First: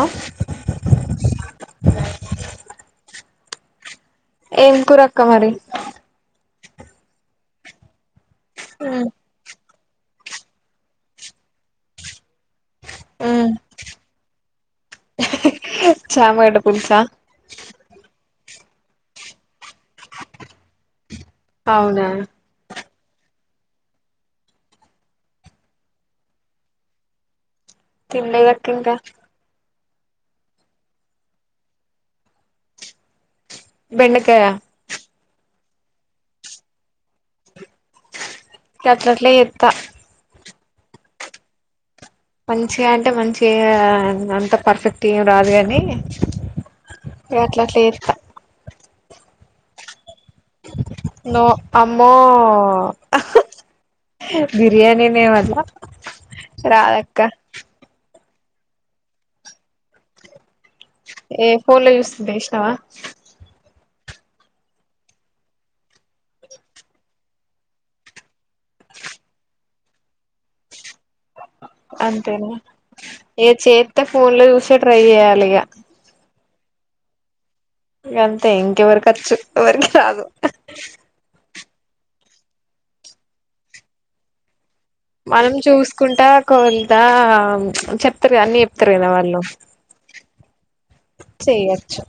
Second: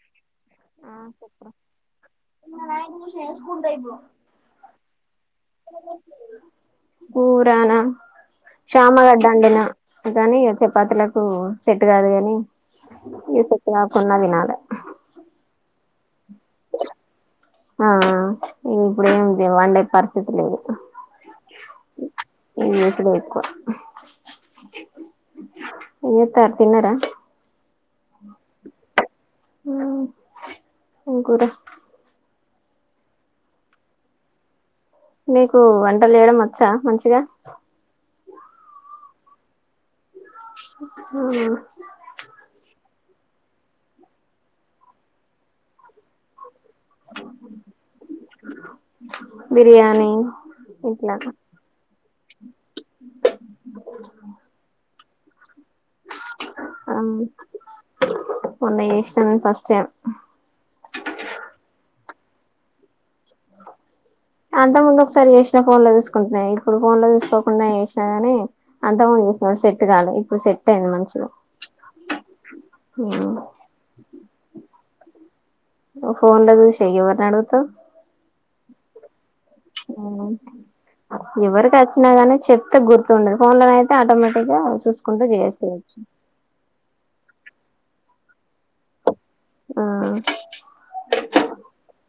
ఆ చేసుకుంటే అయిపోవ్ ఏం కురక్క మరి కూరనా శమగడ్డాండినా గనీ ఇగ చపాతీలకు సెట్ కాదు కాని ఇగ ఉమ్ సెట్టు కాకున్నా తినాలే చామగడ్డ పులుసా ఇం ఇప్పుడెం వండే పరిసీత్ లేదు అవునా ఇవి చేసుడే ఎక్కువ ఏం చెత్తర్ తిన్నార తిన్లేద్ అక్క ఇంకా ఉమ్ ఎం కూర బెండకాయ నీకు వంటల్ చేయడం వచ్చా మంచిగా అట్లట్ల చేత్త ఆ మంచిగా అంటే మంచిగా అంత పర్ఫెక్ట్ ఏం రాదు కాని ఇగ అట్లట్ల చేేత్త బిర్యాని నో ఆమ్మో బిర్యానీన్ మేమల్ల రాదక్క మొన్న చేసిన నిన్ ఫస్ట్ టైమ్ లేశినవ ఆ అంత ముందు ఒకసారి చేసినా ఫోన్ లో తీసుకుంటనే ఇప్పుడు ఫోన్ లో తీూసుకోకుండా చేసినా కని అంత ముందు శిన సేట్ కాలే ఇప్పుడు సెట్ అయింది మంచిగ అంతేనా ఏ చేత్తె ఫోన్ ల చూసే ట్రై చేయాలిగా ఓ ఫోన్ల చూసే ఎవరిని అడుగుతావ్ గంతే ఇంకెవరికోచ్చు ఎవరికి రాదు ఎవరికి వచ్చినా గానీ చెప్తే గుర్తుండదు ఫోన్ లో అయితే ఆటోమేటిక్ గా చూసుకుంటూ మనం చేసేయచ్చు చూసుకుంటా కొంత చెప్తారుగ అన్ని చెప్తారుగ వాళ్ ళ్ళు ఆ చేయోచ్చు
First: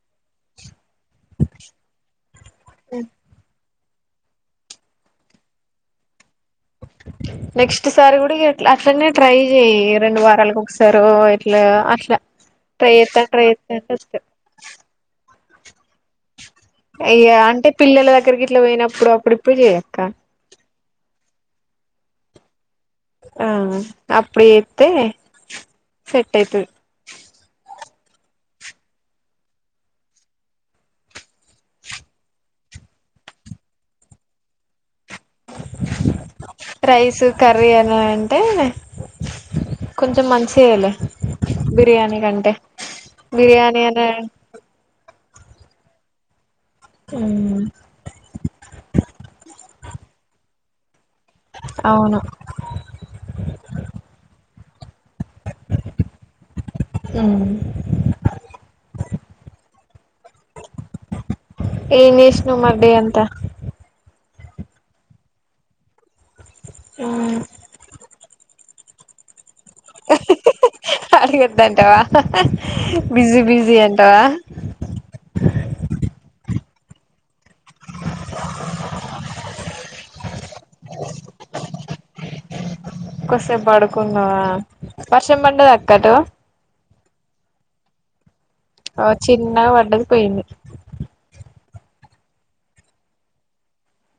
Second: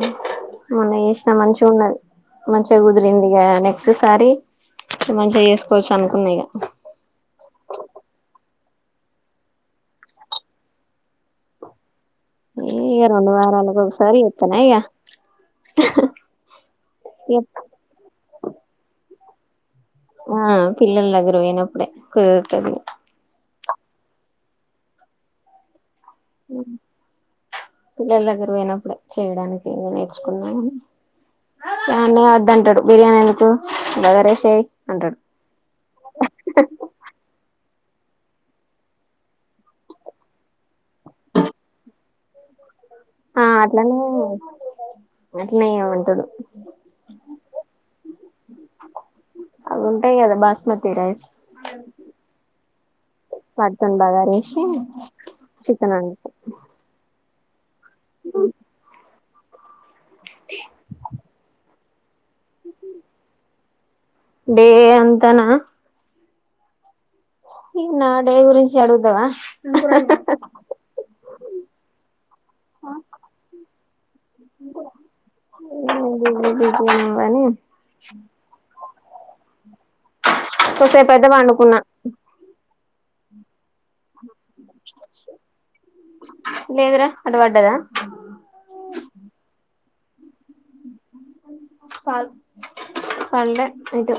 మ్ మొన్న చేసినా మంచిగా ఉన్నది మంచిగా కుదిరింది కదా నెక్స్ స్ట్ ఒకసారి మంచిగా చేసుకోవచ్చు అనుకున్నా ఇగ నెక్స్ట్ సారి కూడా అట్లనే ట్రై చెయ్ రెండు వారాలకు ఒకసారో ఏట్లో అట్లా ట్రై ఈగ చేత్తా రెండు ట్రై చేత్తా వారలకు ఒక అంటే సరి వస్తాయి చేత్తనా ఈగ ఇగ అంటే పిల్లల దగ్గరకి గిట్లా పోయినప్పుడో అప్పుడు ఇప్పుడు చే ఆ పిల్లల దగ్గరికి పోయినప్పుడే కుదురుతది ఆ అప్పుడు చేత్తే సెట్ అయితది పిల్లల దగ్గరికి పోయినప్పుడే చేయడానికి ఇంగ నేర్చుకుందమని మీ అన్నయ్య వద్దంటడు బిర్యాని ఎందుకు బగర రైస్ చెయ్ అంటాడు రైస్ కర్రీ అని అంటే కొంచెం మంచిదే లే బిర్యానీ కంటే బిర్యానీ అన్న అట్నే చేయమంటాడు మ్ అవి ఉంటాయి కదా బాస్మతి రైస్ వాటితోని బగరేస్ శి చికేనోండుత మ్ అఓ ఎం చేసినవ్ మరి డే అంత డే అంతనా ఇగ నాడే గురించి అడుగుతవ అడుగోదంటావా బిజి బిజి అంటావా బిజి ఏమో గని కొసేపైతే పండుకున్నా కొసేపు పండుకున్నవా వర్షం పడ్డద అక్క అటు లేదురా అటు పడ్డదా ఓ చిన్నగా పడ్డది పోయింది సాల్ పళ్ళే ఇటు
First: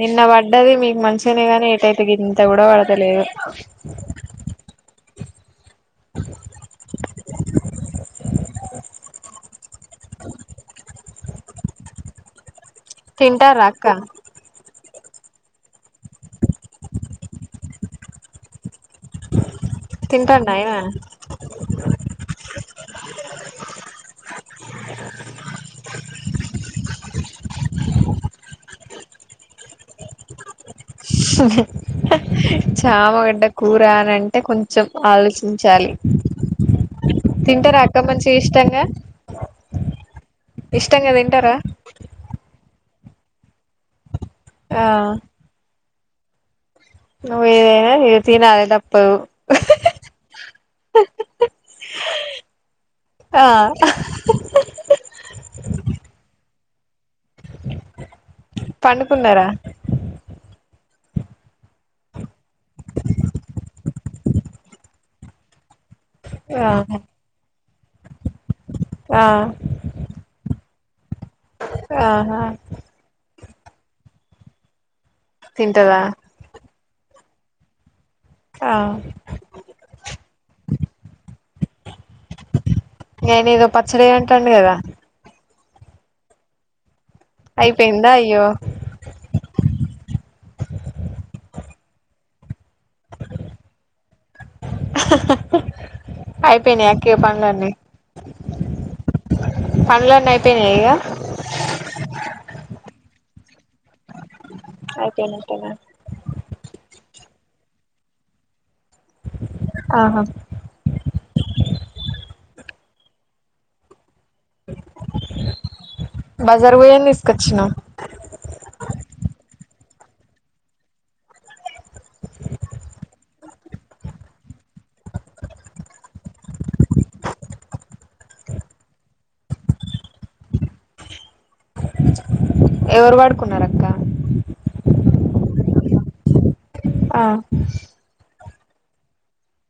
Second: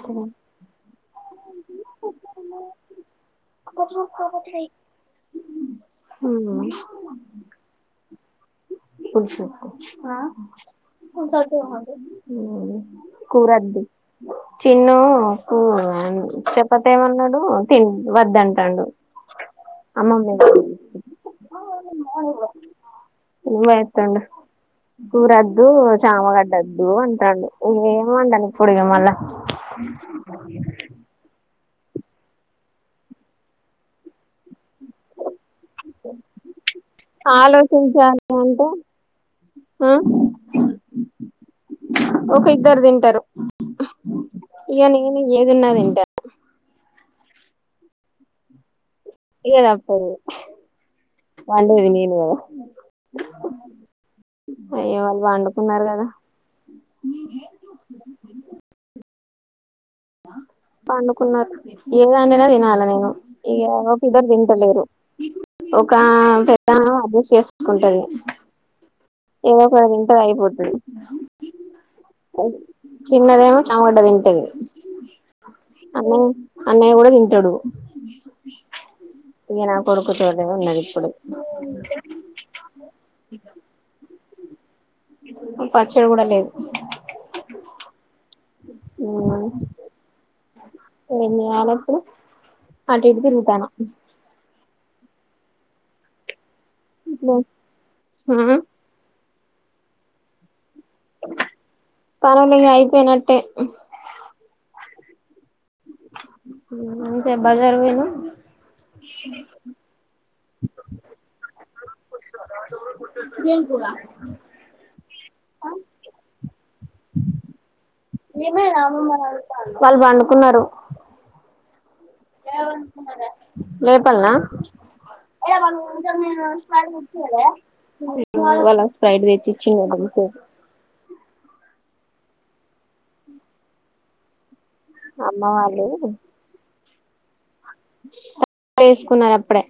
నిన్న పడ్డది మీకు మంచిగానే గానీ ఏటైతే గింత కూడా పడతలేదు అహ పురుషు ఆ తింటారా కూరద్ది అక్క చిన్ను ఆకు చప్పతే ఏమన్నాడు తి వద్దంటాడు అమ్మమ్మ తింటాండ ఇంటికి ఆయన నువయతా న కురద్దు చామగడ్డద్దు అంటండు ఇంగేమ్ వండను ఇప్పుడుగే మళ్ళా మ్ బాలేదు హ్హ్హ్ చామగడ్డ కూర అని అంటే కొం చెం ఆలోచించాలి తింటారు అక్క మంచిగా ఇష్టంగా హ ఇష్టంగా తింటారా ఒక ఇద్దరుతిం టారు ఆ ఇగ నేను ఏదిన్నా తింటా నువ్నా ఇ తిన అలేప్ ఇగ తప్పవు వండేది నీను ఆ అద అయ్యో వండుకున్నారు కదా కున్నార అ పండుకున్నారు ఏదాంటనా తినాలి నేను ఇకో ఇద్దరు తింటలేరు. ఒక ఆ పెద్ద అజస్ చేసుకుంటది ఆ ఏద కూడా ఇంట అగిపోతుడి ఆహా చిన్నదేమొ టమట తింటది. తింటదా? అన్నయ్య అన్నయ్య కూడా తింటాడు. ఆ ఏ నా కొడుకు తోటే ఉన్నది ఇప్పుడు నేనుద పచ్చడి అంటం గదా పచ్చడి కూడా లేదు అయిపోయిందా అయ్యో ఏన్నిలప్పుడు అటు ఇటు తిరుగుతాను అహ్హ్ అయిపోనియ కె పనులన్నీ పనులన్ నైపో పనులిగ అయిపోయినట్టే అయితేనంటనా అంతే బజారు వేను ఆహా [unintelligible] నేను కూడా ఆ బజార్ పోయని తీసుకొచ్చిన మేమమ్మ వాళ్ళు పండుకున్నారు లేపల్నా ఏవళ జమీన్ స్తలే వాళ్లా ఫ్రైడ్ వెజ ఇచ్చింది క సార్ ఎవరు వడుకున్నారు అక్క అమ్మ వాళ్ళు ఆ వేసుకున్నారు అప్పుడే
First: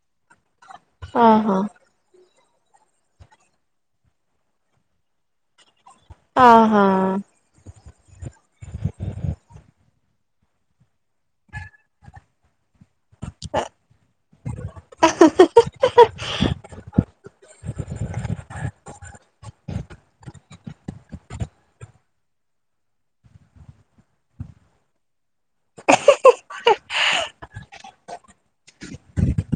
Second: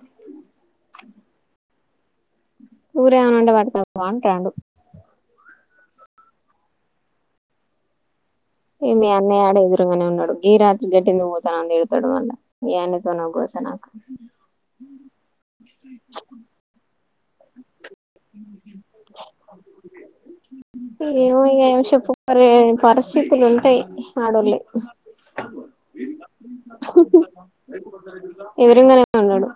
ఆహా కూర ఏమన్న ఉంటే పట్కపో అంటాండు. ఆహా! ఏ మీ అన్నయ్య ఆడ ఎదురుగనే ఉన్నడు గీ రాత్రి గటెందుకు పోతానవ్ అన్ తిడతడు మళ్ళ మీ ఆయనతోనో గోస నాకు [inaudible] ఏమో ఇగ ఏం చెప్పుకోని పరిస్థితుల్ ఉంటయి ఆడోళ్ళయి ఎదురుంగనే ఉన్నడు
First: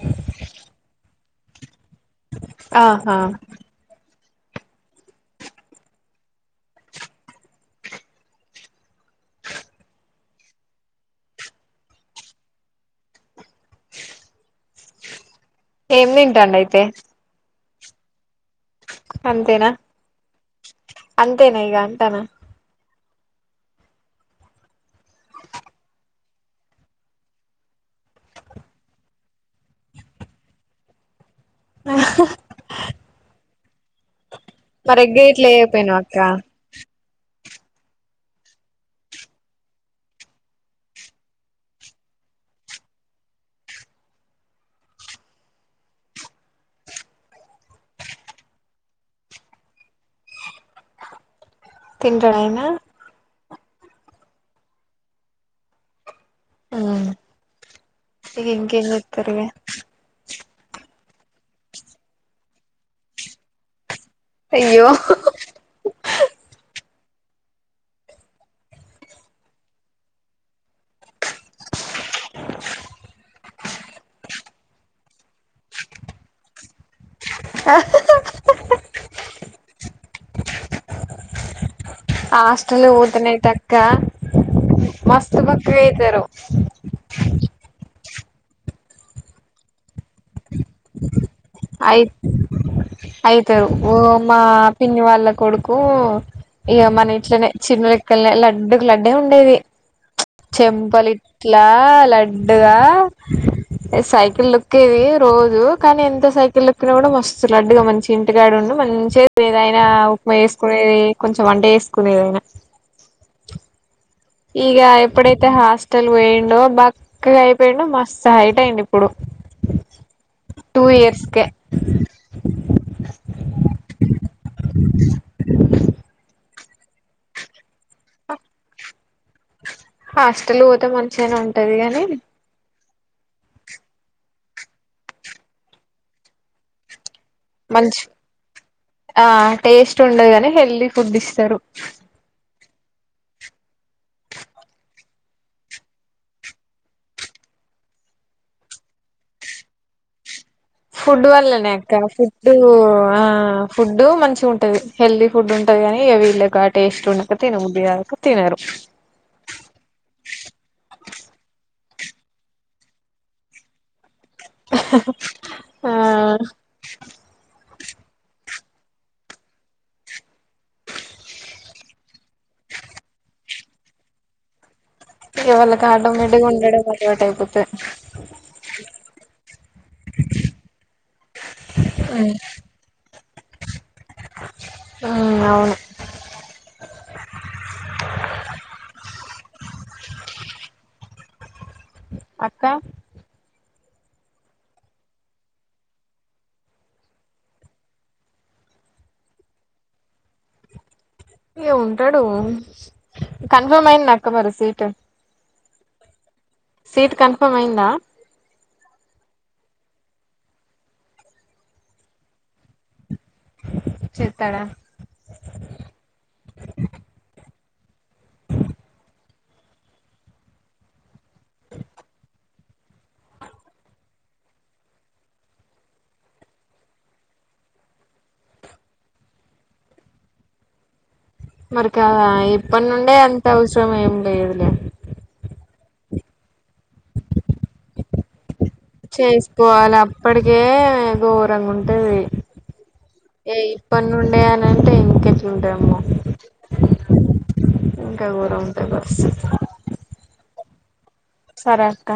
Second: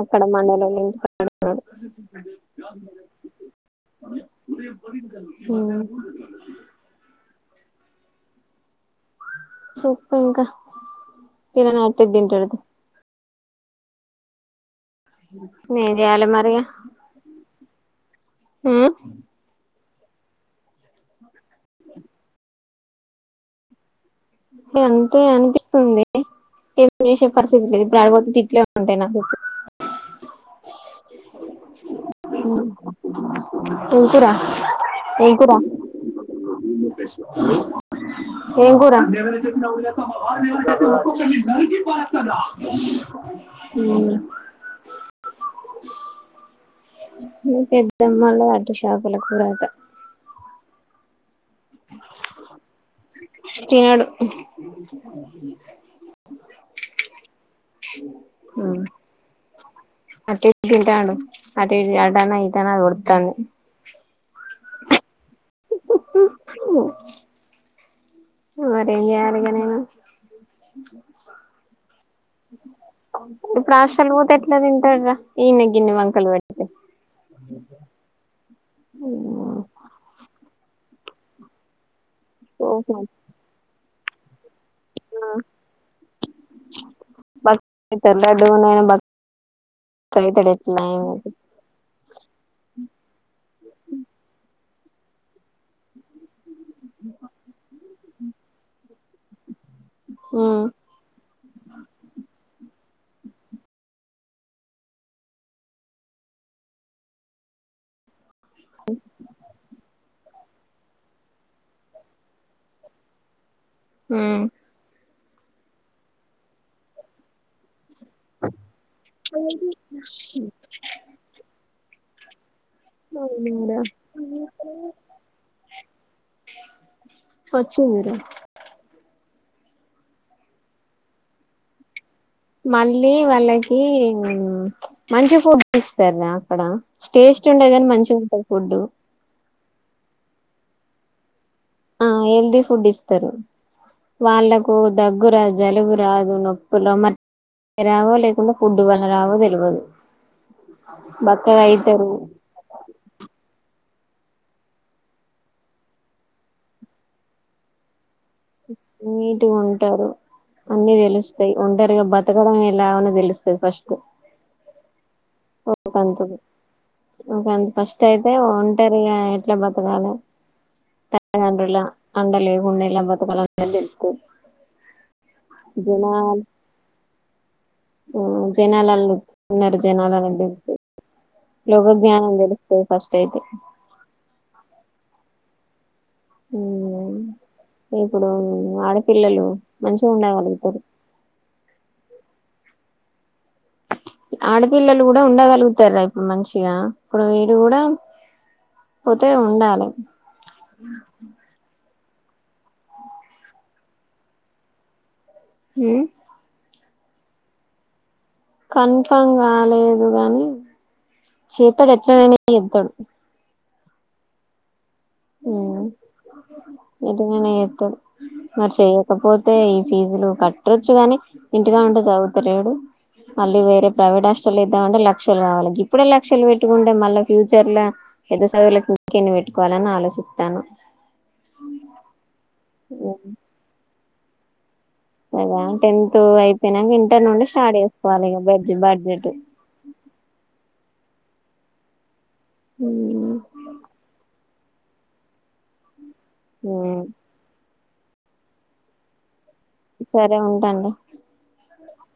అక్కడ మండలోల్ ఇంటి కాడున్నడు. ఆహా! మ్ చెప్పు ఇంక నేను ఏం చేయాలి తింటాండ్ మరిగా అయితే ఉమ్ అంతేనా అంతేనా ఇగ అంటనా ఇగ అంతే అన్పిస్తుంది. ఏం చేసే పరిస్థితి లేదు ఇప్పుడాడ పోతే తిట్లే ఉంటయి నాకు ఇప్పుడు ఏం కూర మరి ఎగ్ ఏం గిట్ల కూర చేయకపోయినావ అక్క ఏం కూర మ్ ఈ పెద్దమ్మొల్లది అటు చాపల కూరట. తింటడైనా తినడు. మ్ ఇగ ఇంకేం చేత్తరిగ అట్ ఇట్ తింటాండు అటు ఇటు అదన్న ఇదన్న అద్ ఒడుత్తాంది. అయ్యో! ఓ మరేం చేయాలిగ నేను ఇప్పుడ్ హాస్టల్క్ పోతే ఎట్లా తింటడ్రా ఈడ్నే గిన్ని వంకల్ పెడ్తే ఏమో హాస్టల్ కోపం ఓతెనైతే అక్కా మస్త్ బక్కగైతరు. బక్క అయితరు లడ్డుగున్న అయిన బక్ అయితడు ఎట్లైన అయి అయితరు ఓ మా పిన్ని వాళ్ళ కొడుకూ ఇగ మన ఇట్లనే చిన్ను లెక్కలనే లడ్డుక్ లడ్డే ఉండేది. చెంపలిట్లా లడ్డుగా ఎ సైకిల్ తొక్కేది రోజు కనీ ఎంత సై కిల్ తొక్కిన గుడా మస్త్ లడ్డుగ మంచిగ ఇంటికా ఉండు మంచిగ [unintelligible] ఆ ఉప్మా చేస్కునేది కొంచం వంట చేస్కునేది అయినా ఉమ్ ఇగ ఎప్పుడైతే హాస్టల్ పోయిండో బక్కగైపొయిండు మ స్త్ హైట్ అయిండు ఇప్పుడు టూ ఇయర్స్కే అవునురా స్వచ్ ఊర హాస్టల్ పోతే మంచిగనే ఉంటది గని మళ్ళీ వాళ్ళకీ మంచి ఫుడ్ ఇస్తర్రా అక్కడ స్టేస్ట్ ఉండద్ గని మంచి మంచిగుంటది ఫుడ్ ఆ టేస్ట్ ఉండదు గాని హెల్దీ ఫుడ్ ఇస్తారు ఆ హెల్దీ ఫుడ్ ఇస్తారు వాళ్ళలకు దగ్గురాద్ జలుబు రాదు నొప్పుల్ రావ్ మర్ రావో లేకుంటే ఫుడ్ వల్ల రావో తెల్వదు ఫుడ్డు వల్లనే అక్క ఫుడ్డు ఆ ఫుడ్ మంచిగుంటది హెల్దీ ఫుడ్ ఉంటది గని వీళ్ళక టేస్ట్ ఉండక తినబుద్ది కాక తినరు నీటీ గుంటరు అన్నిీ తెలుస్తాయ్ ఒంటర్ గా బతకడం ఎలా అని తెలుస్తాది ఫస్ట్ ఓ ఆ కంతు ఓకంతు పష్ అయితే ఒంటరిగా ఎట్లా బతకాలే తల్లిదండ్రుల అండలేకుండా ఎలా బతకాలనేది తెల్త్తది ఇగ వాళ్ళకి ఆటోమేటిక్గ్గా ఉండడం అలవాటైపోతద్ ఆ జనాలలో ఉన్నారు జనాలని తెల్త్తది లోక జ్ఞానం తెలుస్తది ఫస్ట్ అయితే ఆ అవును ఉం ఇప్పుడు ఆడిపిల్లలు మంచిగుండగలుగుతారు అక్క ఆడపిల్లలు కూడా ఉండగలుగుతారా ఇప్పుడు మంచిగా ఇప్పుడు వీడు గుడా పోతే ఉండాలే ఇగ ఉంటడు కన్ఫర్మ్ అయిందక్క మరి సీట్ ఉమ్ సీట్ కన్ఫర్మ్ అయిందా కన్ఫామ్ కాలేదు గని చేత్తడు ఎట్లనైనా చెత్తడు చెత్తడా త్తడ్ మరి చెయకపోతే ఈ ఫీజులు కట్టొచ్చు గాని ఇంటికా ఉంటే చదువుతలేడు మళ్ళీ వేరే ప్రైవేట్ హస్టళ్లేద్దామంటే లక్షలు కావాలి గిప్పుడే లక్షలు పెట్టుకుంటే మళ్ళ ఫ్యూచర్ల పెద్ద చదువులకి ఇంకెన్ని పెట్టుకోవాలని ఆలోచిత్తానా మరి కాదా ఇప్పటి నుండే అంత అవసరం ఏం లేదులే కదా టెన్త్ అయిపోయినంక ఇంటర్ నుండి స్టార్ట్ చేసుకోవాలి ఇగ బె చేసుకోవాలే అప్పడికే ఘోరంగా ఉంటది ఇగ ఇప్పనుండే అనంటే ఇంకెట్లుంటమ్మో ఇంకా గోరం ఉంటది పరిస్థితి సరే ఉంటన్ రా సరే అక్క